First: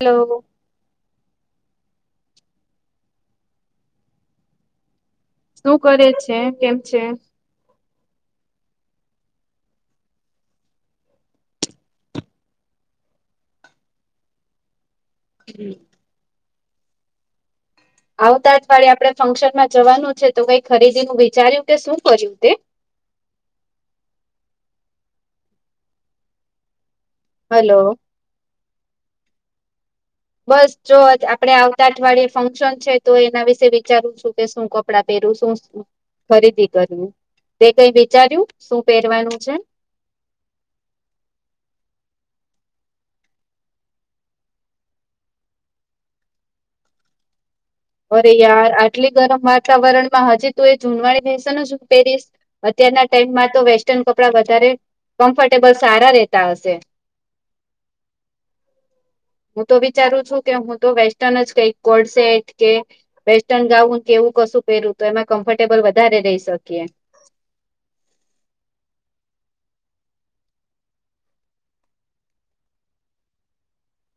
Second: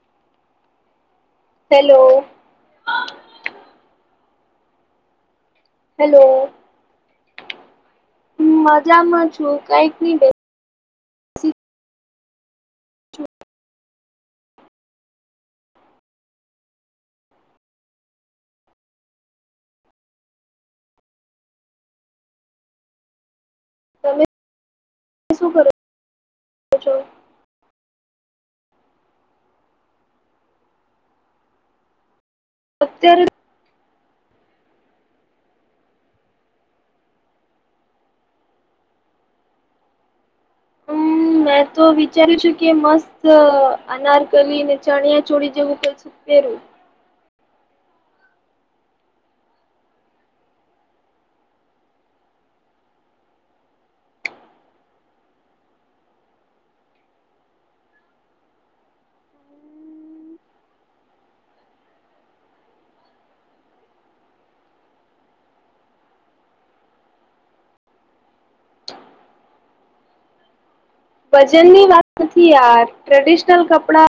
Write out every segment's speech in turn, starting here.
Hello. Hello. શું કરે છે? કેમ છે? હ, મજામાં છું, કઈક નહી બે. છું હમ. આવતા જ વાળે, આપણે ફંક્શનમાં જવાનું છે, તો કઈ ખરીદીનું વિચાર્યું કે, શું કર્યું તે? તમે શું કરો છો? છો. હલો, બસ જો આપડે આવતા અઠવાડિયે. ફંક્શન છે, તો અત્યારે એના વિશે વિચારું છું કે, શું કપડાં પહેરું? શું ખરીદી કર્યું? તે કઈ વિચાર્યું શું પહેરવાનું છે? હમ [unintelligible] મેં તો વિચાર છું કે, મસ્ત અનારકલીને, ચણિયા ચોળ જેવું પ ઉપેરું. અરે યાર આટલી ગરમ વાતાવરણ માં હજી તું, એ જૂનવાણી થઈશે ને, શું પેરીસ? અત્યારના ટાઈમમાં તો વેસ્ટર્ન કપડા વધારે કમ્ફર્ટેબલ સારા રહેતા હશે. [unintelligible] હું તો વિચારું છું કે, હું તો વેસ્ટર્ન જ કઈક કોલ્ડ સેટ. કે વેસ્ટર્ન ગાઉન કેવું કશું પહેરવું, તો એમાં કમ્ફર્ટેબલ વધારે રહી શકીએ. વજન ની વાત નથી યાર ટ્રેડિશનલ કપડા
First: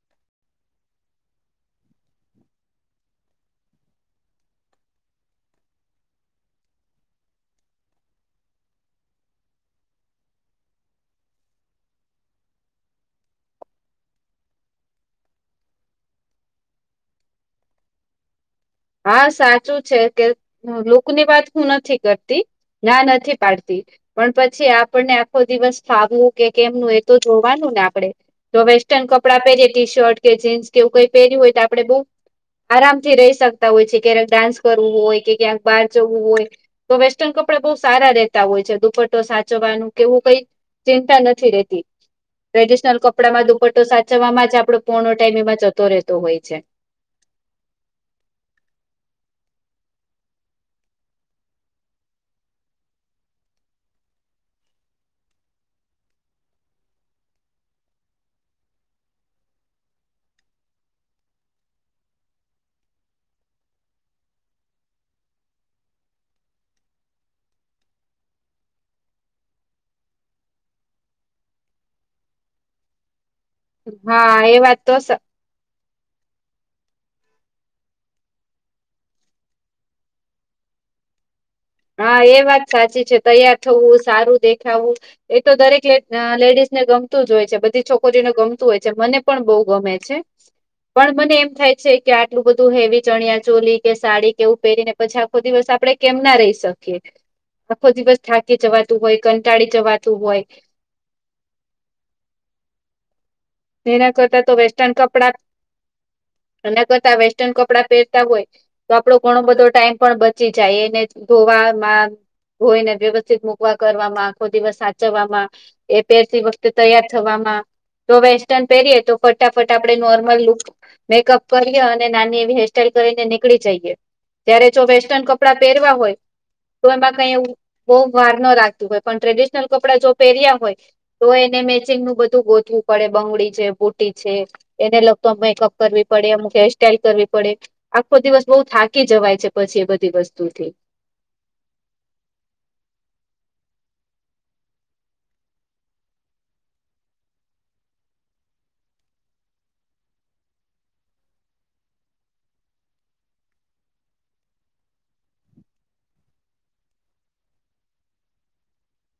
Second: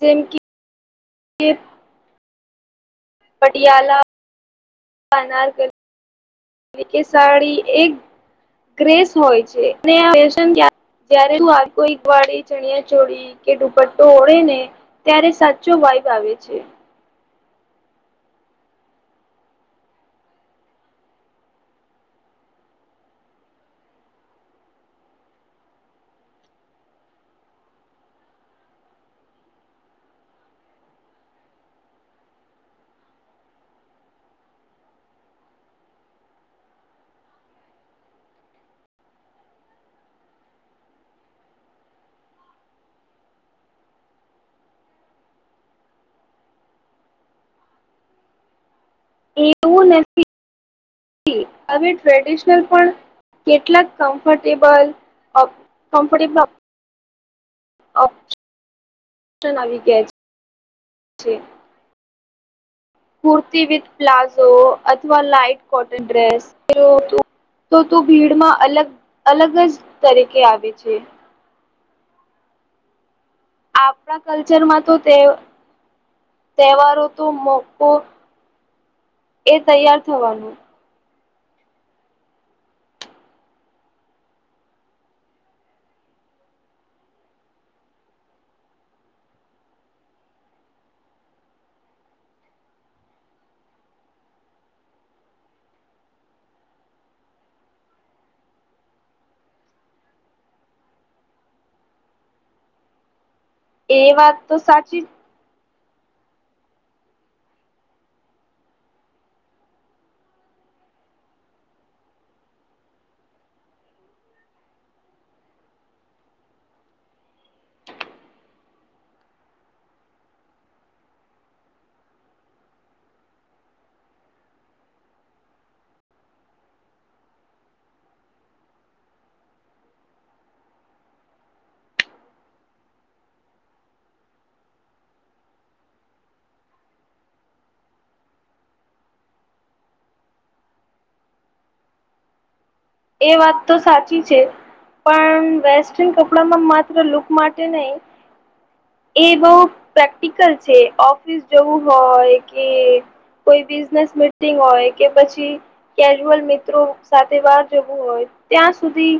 જેમ કે જે. પટિયાલાના, અનારકલી કે સાડી એક ગ્રેસ હોય છે ને આ ફેશન કયારે જયારે હું આવી કોઈ વાળી ચણિયા ચોડી કે દુપટ્ટો ઓળે ને ત્યારે સાચો વાઈબ આવે છે હા સાચું છે કે હું લુક ની વાત હું નથી કરતી ના નથી પાડતી. પણ પછી આપણને આખો દિવસ ફાવવું કે કેમનું એ તો જોવાનું ને આપડે જો વેસ્ટર્ન કપડાં પહેરીએ ટી શર્ટ કે જીન્સ કેવું કઈ પહેર્યું હોય તો આપણે બઉુ આરામથી રહી શકતા હોય છે ક્યારેક ડાન્સ કરવું હોય કે ક્યાંક કાચ વુ હોય તો વેસ્ટર્ન કપડા બઉ સારા રેતા હોય છે દુપટો સાચવાનું કે એવું કઈ ચિંતા નથી રેતી ટ્રેડિશનલ કપડામાં દુપટ્ટો સાચવમાં જ આપડો પોર્ણો ટાઈમ એમાં જતો રહેતો હોય છે એવું નથી હવે ટ્રેડિશનલ પણ કેટલાક કમ્ફર્ટેબલ અ કમફર્ટેબલ. ઓ ઓપ્સનલ આવી ગયા છે કુર્તી વિથ પ્લાઝો અથવા લાઈટ કોટન ડ્રેસ તો તું ભીડમાં અલગ અલગ જ તરીકે આવે છે. આપણા હા એ વાત કલ્ચરમાં તો તે. સા તહેવારો તો મોકો એ તૈયાર થવાનું હા એ વાત સાચી છે તૈયાર થુવુ સારું દેખાવું. એ તો દરેક લેડીઝને ગમતું જ હોય છે બધી છોકરીઓને ગમતું હોય છે મને પણ બહુ ગમે છે પણ મને એમ થાય છે કે આટલું બધું હેવી ચણિયા ચોલી કે સાડી કેવું પહેરીને પછી આખો દિવસ આપડે કેમ ના રહીશ. શકીયે આખો દિવસ થાકી જવાતું હોય કંટાળી જવાતું હોય એ એના વાત કરતા તો વેસ્ટર્ન સાચી કપડા એના કરતા વેસ્ટર્ન કપડા પહેરતા હોય તો આપડો ઘણો બધો ટાઈમ પણ બચી જાય એને ધોવામાં. ધોયેને વ્યવસ્થિત મૂકવા કરવામાં આખો દિવસ સાચવવામાં. એ પહેરતી વખતે તૈયાર થવામાં તો વેસ ટન પહેરીએ તો ફટાફટ આપડણે નોર્મલ લુક. મેકઅપ કરીએ અને નાની એવી હેરસ્ટાઈઇલ કરીને નીકળી જઈએ. ત્યારે જો વેસ્ટર્ન કપડાં પહેરવા હોય. તો એમાં કઈ એવું બહુ વાર ન રાખતું હોય પણ ટ્રેડિશનલ કપડા જો પહેર્યા હોય તો એને મેચિંગ નું બધું ગોતવું પડે. બંગડી છે બુટી છે એને લગતો એમ મેકઅપ કરવી પડે અમુક હેરસ્ટાઈલ કરવી પડે આખો દિવસ બહુ થાકી જવાય છે પછી એ બધી વસ્તુથી. એ વાત તો સાચી છે. પણ વેસ્ટર્ન કપડામાં માત્ર લુક માટે નહી. એ બહુ પ્રેક્ટિકલ છે ઓફિસ જવું હોય કે કોઈ બિઝનેસ મિટિંગ હોય કે પછી કેજ્યુઅલ મિત્રો સાથે વાત જવું હોય ત્યાં સુધી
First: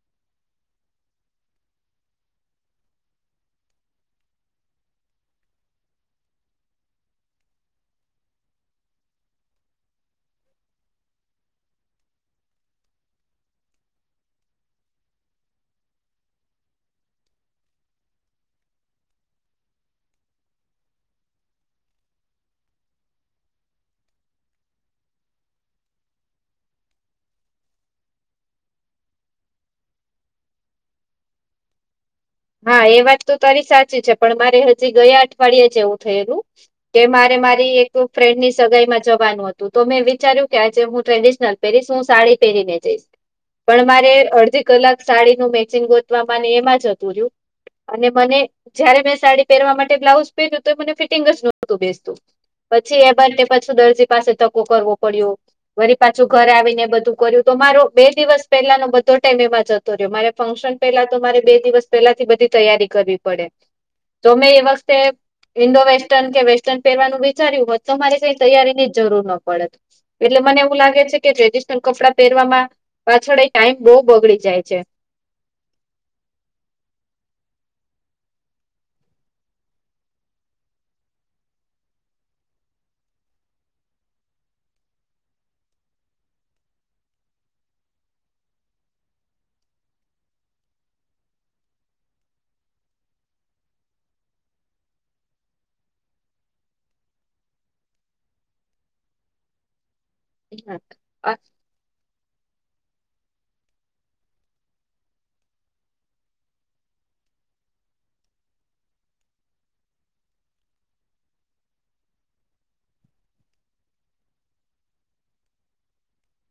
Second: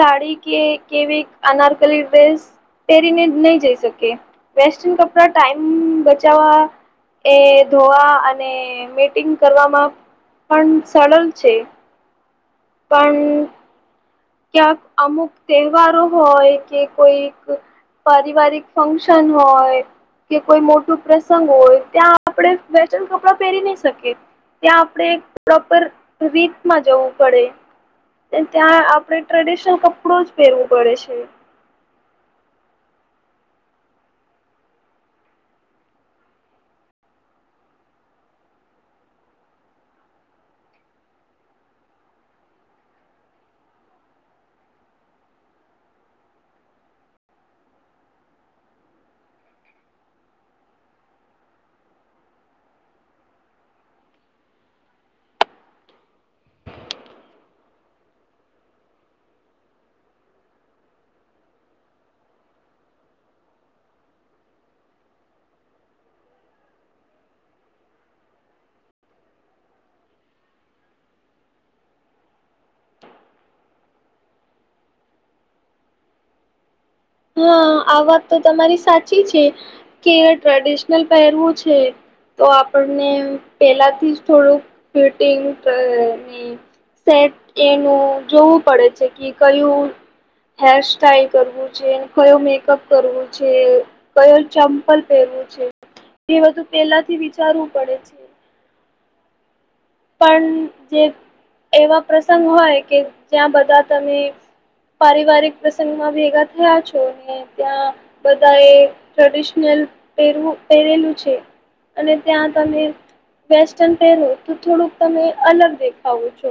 સાડી કે કેવી અનારકલી ડ્રેસ પહેરીને નહી જઈ શકે વેસ્ટર્ન કપડા ટાઈમ બચાવવા એ ધોવા અને મટિંગ કરવામાં પણ સરલ છે પણ. ક્યાંક અમુક તહેવારો હોય કે કોઈક. પારિવારિક ફંક્શન હોય. કે કોઈ મોટું પ્રસંગ હોય ત્યાં આપણે વેસ્ટન કપડાં પહેરી નહી શકીએ. ત્યાં આપણે પ્રોપર રીતમાં જવું પડે ને ત્યાં આપ આપણે ટ્રેડિશનલ કપડું જ પહેરવો પડે છે. હા એ વાત તો તારી સાચી છે પણ મારે હજી ગયા અઠવાડિયે જ એવું થયેલું કે મારે મારી એક ફ્રેન્ડ ની સગાઈ માં જવાનું હતું તો મેં વિચાર્યું કે આજે હું ટ્રેડિશનલ પેરીસ હું સાડી પહેરી ને જઈશ પણ મારે અડધી કલાક સાડીનું મેચિંગ ગોતવામાં એમાં જતુ રીયુ અને મને જયારે મેં સાડી પહેરવા માટે બ્લાઉઝ પહેર્યું તો મને ફિટિંગ જ નહોતું બેસતું પછી એ બાર પાછું દરજી પાસે ધકકો કરવો પડ્યો. વરી પાછું ઘર આવી ને બધું કર્યું તો મારો બે દિવસ પેલાનો બધો ટાઈમ એમાં જ. જતો રહ્યો મારે ફંક્શન પેલા તો મારે બે દિવસ પેલા થી બધી તૈયારી કરવી પડે તો મેં એ વખતે ઈન્ડો વેસ્ટર્ન કે વેસ્ટર્ન પહેરવાનું વિચાર્યું હોત તો મારે કઈ તૈયારીની જરૂર ન પડત એટલે મને એવું લાગે છે કે ટ્રેડિશનલ કપડાં પહેરવામાં પાછળ એ ટાઈમ બહુ બગડી જાય છે. હા આ વાત તો તમારી સાચી છે કે ટ્રેડિશનલ પહેરવું છે. તો આપણને પહેલાથી જ થોડુંક ફિટિંગ કરવી સેટ એનું જોવું પડે છે કે કયું હેર સ્ટાઈલ કરવું કયો મેકઅપ કરવું છે કયો ચંપલ પહેરવું છે. એ બધું પેલા થી વિચારવું પડે છે. પણ જે એવા પ્રસંગ હોય કે જ્યાં બધા તમે પારિવારિક પ્રસંગમાં ભેગા થયા છો ને ત્યાં બધા એ ટ્રેડિશનલ પેરવુ પહેરેલું છે. અને ત્યાં તમે વેસ્ટન પહેરો તો થોડુંક તમે અલગ દેખાવો છો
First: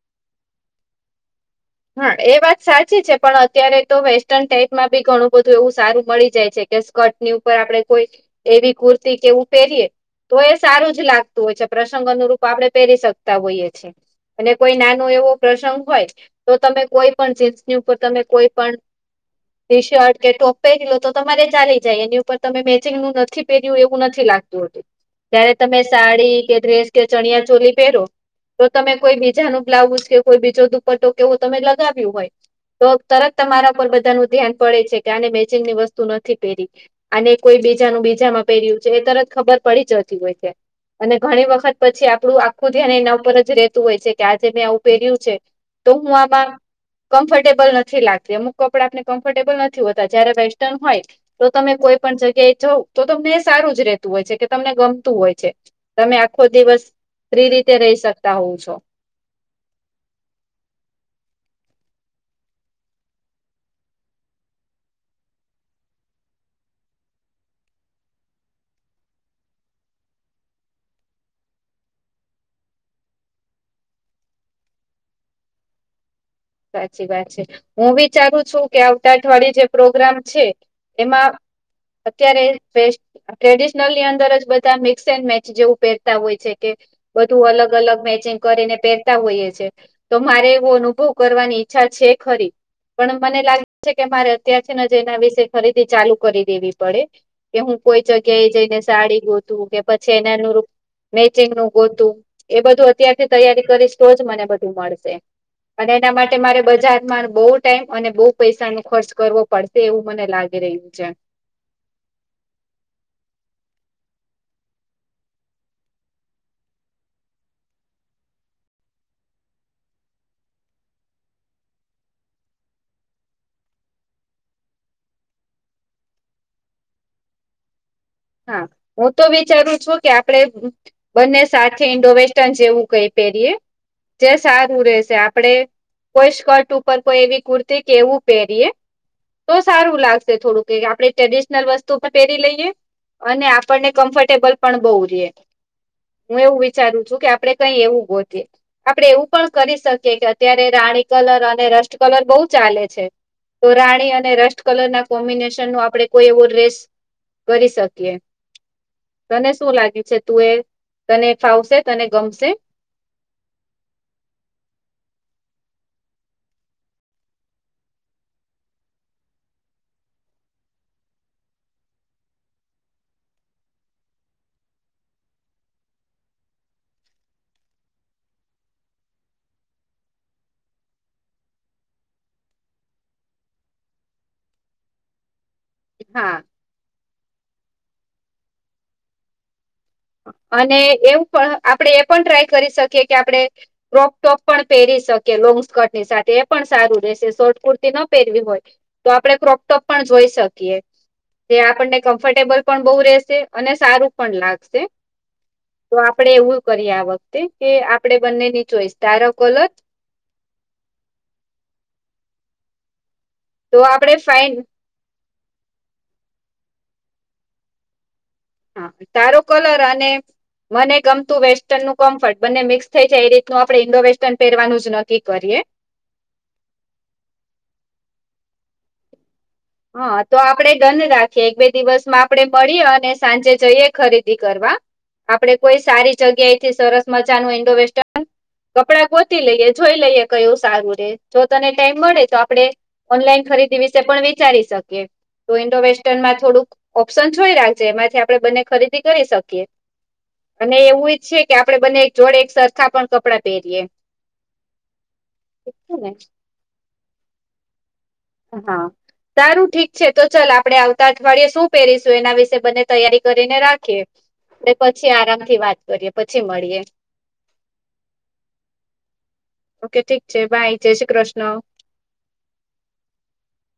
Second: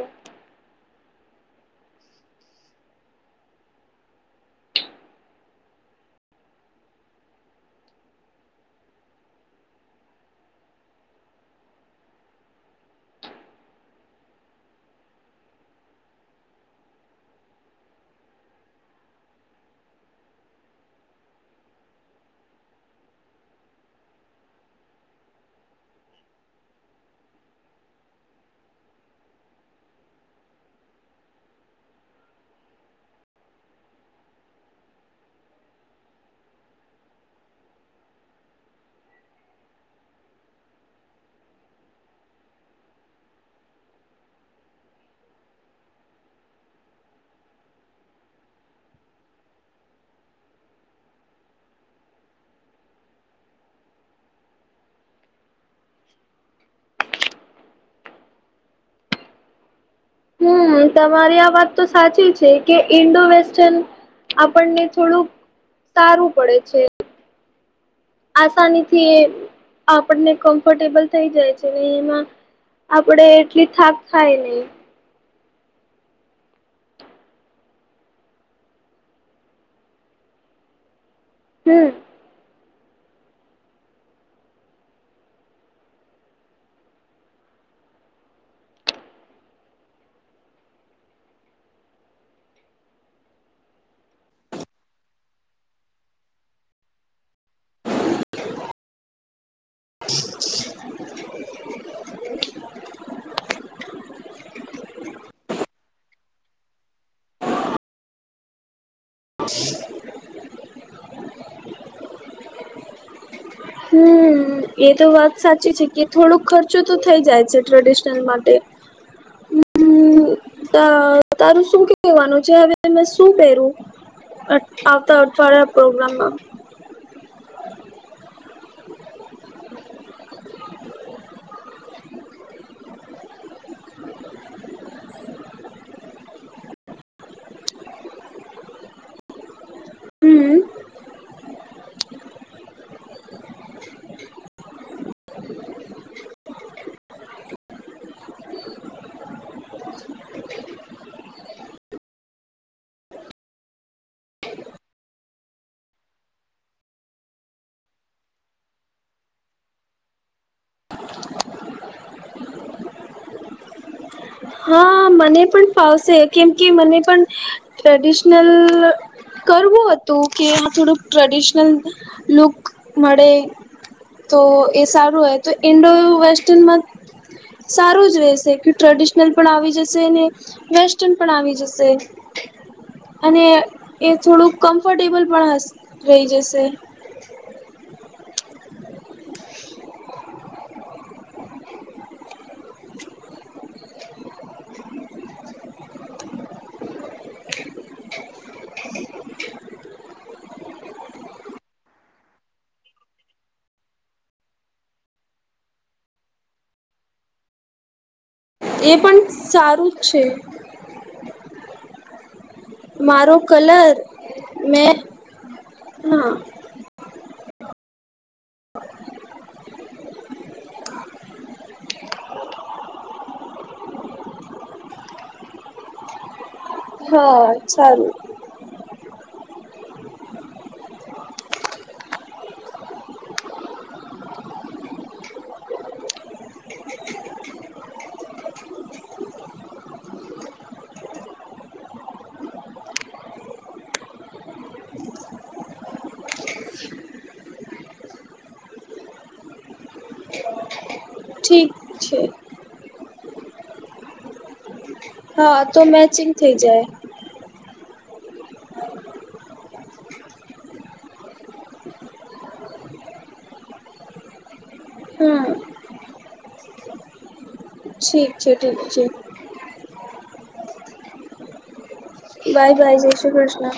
હા એ વાત સાચી છે પણ અત્યારે તો વેસ્ટર્ન ટાઈપ માં બી ઘણું બધું એવું સારું મળી જાય છે. કે સ્કર્ટની ઉપર આપડે કોઈ હેવી કુર્તી કે એવું પહેરીએ. તો એ સારું જ લાગતું હોય છે પ્રસંગો અનુરૂપ આપણે પહેરી શકતા હોઈએ છીએ. અને કોઈ નાનો એવો પ્રસંગ હોય. તો તમે કોઈ પણ જીન્સની ઉપર તમે કોઈ પણ ટી શર્ટ કે ટોપ પહેરી લો તો તમારે ચાલી જાય એની ઉપર તમે મેચિંગ નું નથી પહેર્યું એવું નથી લાગ જ્યારે તમે સાડી કે ડ્રેસ કે ચણિયા ચોલી પહેરો તો તમે કોઈ બીજા નો બ્લાઉઝ કે કોઈ બીજો દુપટ્ટો એવું તમે લગાવ્યું હોય તો તરત તમારા પર બધાનું ધ્યાન પડે છે કે આને મેચિનની વસ્તુ નથી પહેરી અને કોઈ બીજાનું બીજામાં પહેર્યું છે એ તરત ખબર પડી જતી હોય છે. અને ઘણી વખત પછી આપડૂ આખું ધ્યાન એના ઉપર જ રહેેતું હોય છે કે આજે મેં આવું પહેર્યું છે. તો હું આબા. કમ્ફર્ટેબલ નથી લાગતી અમુક કપડા આપને કમ્ફર્ટેબલ નથી હોતા જયારે વેસ્ટર્ન હોય તો તમે કોઈ પણ જગ્યાએ જાવ તો તમને એ સારું જ રહેતું હોય છે કે તમને ગમતું હોય છે. તમે આખો દિવસ ફી રીતે રહી શકતા હોવ છો. હમ તમારી આ વાત તો સાચી છે કે ઇન્ડો વેસ્ટન આપણને થોડુંક સારું પડે છે. આસાનીથી આપણને કમ્ફર્ટેબલ થઈ જાય છે ને એમાં આપડે એટલી થાક ખાય નહી સાચી વાત છે, હું વિચારું છું કે આવતા અઠવાડિયે જે પ્રોગ્રામ છે, એમાં હમ. અત્યારે [unintelligible] ટ્રેડિશનલની અંદર જ બધા મિક્સ એન્ડ મેચ જેવું પહેરતા હોય છે, કે બધું અલગ અલગ મેચિંગ કરીને પહેરતા હોઈએ છે, તો મારે એવું અનુભવ કરવાની ઈચ્છા છે, ખરી પણ મને લાગે છે, કે મારે અત્યારથીને જ એના વિશે ખરીદી ચાલુ કરી દેવી પડે કે હું કોઈ જગ્યાએ જઈને સાડી ગોતું કે પછી એના અનુરૂપ મેચિંગનું ગોતું એ બધું અત્યારથી તૈયારી કરીશ તો જ મને બધું મળશે અને એના માટે મારે બજારમાં બો ટાઈમ અને બો પૈસા ન ખર્ચ કરવો પડ તેવું મને લાગી રહ્યું છે. હમ એ તો વાત સાચી છે, કે થોડોક ખર્ચો તો થઈ જાય છે, ટ્રેડિશનલ માટે તા તારું શું કેવાનું છે, હવે મેં શું પહેરુ? અટ આવતા અઠવાડિયા પ્રોગ્રામમાં હા હું તો વિચારું છું કે આપડે બંને સાથે ઇન્ડો વેસ્ટર્ન જેવું કઈ પહેરીએ જે સારું રેશે આપડે કોઈ સ્કર્ટ ઉપર કોઈ એવી કુર્તી કે એવું પેરીએ તો સારું લાગશે હમ થોડું કે આપણે ટ્રેડિશનલ વસ્તુ પેરી લઈએ અને આપણને કમ્ફર્ટેબલ પણ બોવ રયે હું એવું વિચારું છું કે આપડે કઈ એવું ગોતયે આપણે એવું પણ કરી શકીએ કે અત્યારે રાણી કલર અને રસ્ટ કલર બોવ ચાલે છે. તો રાણી અને રસ્ટ કલ ના કોમ્બિનેશનનું આપણે કોઈ એવો રેસ કરી શક કીયે તને શું લાગ્યું છે, તું એ તને ફાવશે તને ગમશે? હા મને પણ ફાવશે કેમ કે મને પણ ટ્રેડિશનલ કરવું હતું કે આ થોડુંક ટ્રેડિશનલ લુક મળે તો એ સારું હોય તો ઇન્ડો વેસ્ટનમાં સારું જ રહેશે કે ટ્રેડિશ [unintelligible] પણ આવી જશે ને વેસ્ટર્ન પણ આવી જશે અને એ થોડુંક કમ્ફર્ટેબલ પણ હસ રહી હા જશે અને એવું પણ આપણે એ પણ ટ્રાય કરી શકીએ કે આપડે ક્રોપ ટોપ પણ પહેરી શકીએ લોંગ સ્કર્ટ ની સાથે એ પણ સારું રહેશે શોર્ટ કુર્તી ન પહેરવી હોય તો આપડે ક્રોકટોપ પણ જોઈ શકીએ તે આપણને કમ્ફર્ટેબલ પણ બો રહેશે અને સારું પણ લાગશે તો આપડે એવું કરીએ આ વખતે કે આપડે બંનેની ચોઈસ એ પણ તારો [unintelligible] સારું છે. મારો તો કલર આપણે ફાઈન મેં હા હા તારો કલર અને મને ગમતું વેસ્ટર્નનું કમ્ફર્ટ બંને મિક્સ થઈ જાય એ રીતનું આપડે ઈન્ડો વેસ્ટર્ન પહેરવાનું જ નક્કી કરીએ હ ચાલ હ તો આપડે ડન રાખીએ એક બે દિવસમાં આપડે મળીએ અને સાંજે જઈએ ખરીદી કરવા આપડે કોઈ સારી જગ્યા એથી સરસ મજાનું ઇન્ડો વેસ્ટર્ન કપડાં ગોતી લઈએ જોઈ લઈએ કયુ સારું રેય જો તને ટાઈમ મળે તો આપડે ઓનલાઈન ખરીદી વિશે પણ વિચારી શકીએ તો ઇન્ડો વેસ્ટર્નમાં થોડુંક ઓપ્શન જોઈ રાખજે એમાંથી આપડે બંને ખરીદી કરી શકીએ અને એવુંજ છે, કે આપડે ઠીક બને એક છે જોડે એક સરખા પણ કપડા પેરીએ હા આ તો મેચિંગ થઇ જાય હા. સારું ઠીક છે તો ચાલ આપડે આવતા અઠવાડિયે શું પહેરીશું એના વિશેે બને તૈયારી કરીને રાખીએ ને પછી હમ આરામથી વાત કરીએ પછી મળીએ ઠીક છે ઠીક છે. ઓકે ઠીક છે બાય જય શ્રી કૃષ્ણ બાય બાય જય શ્રી કૃષ્ણ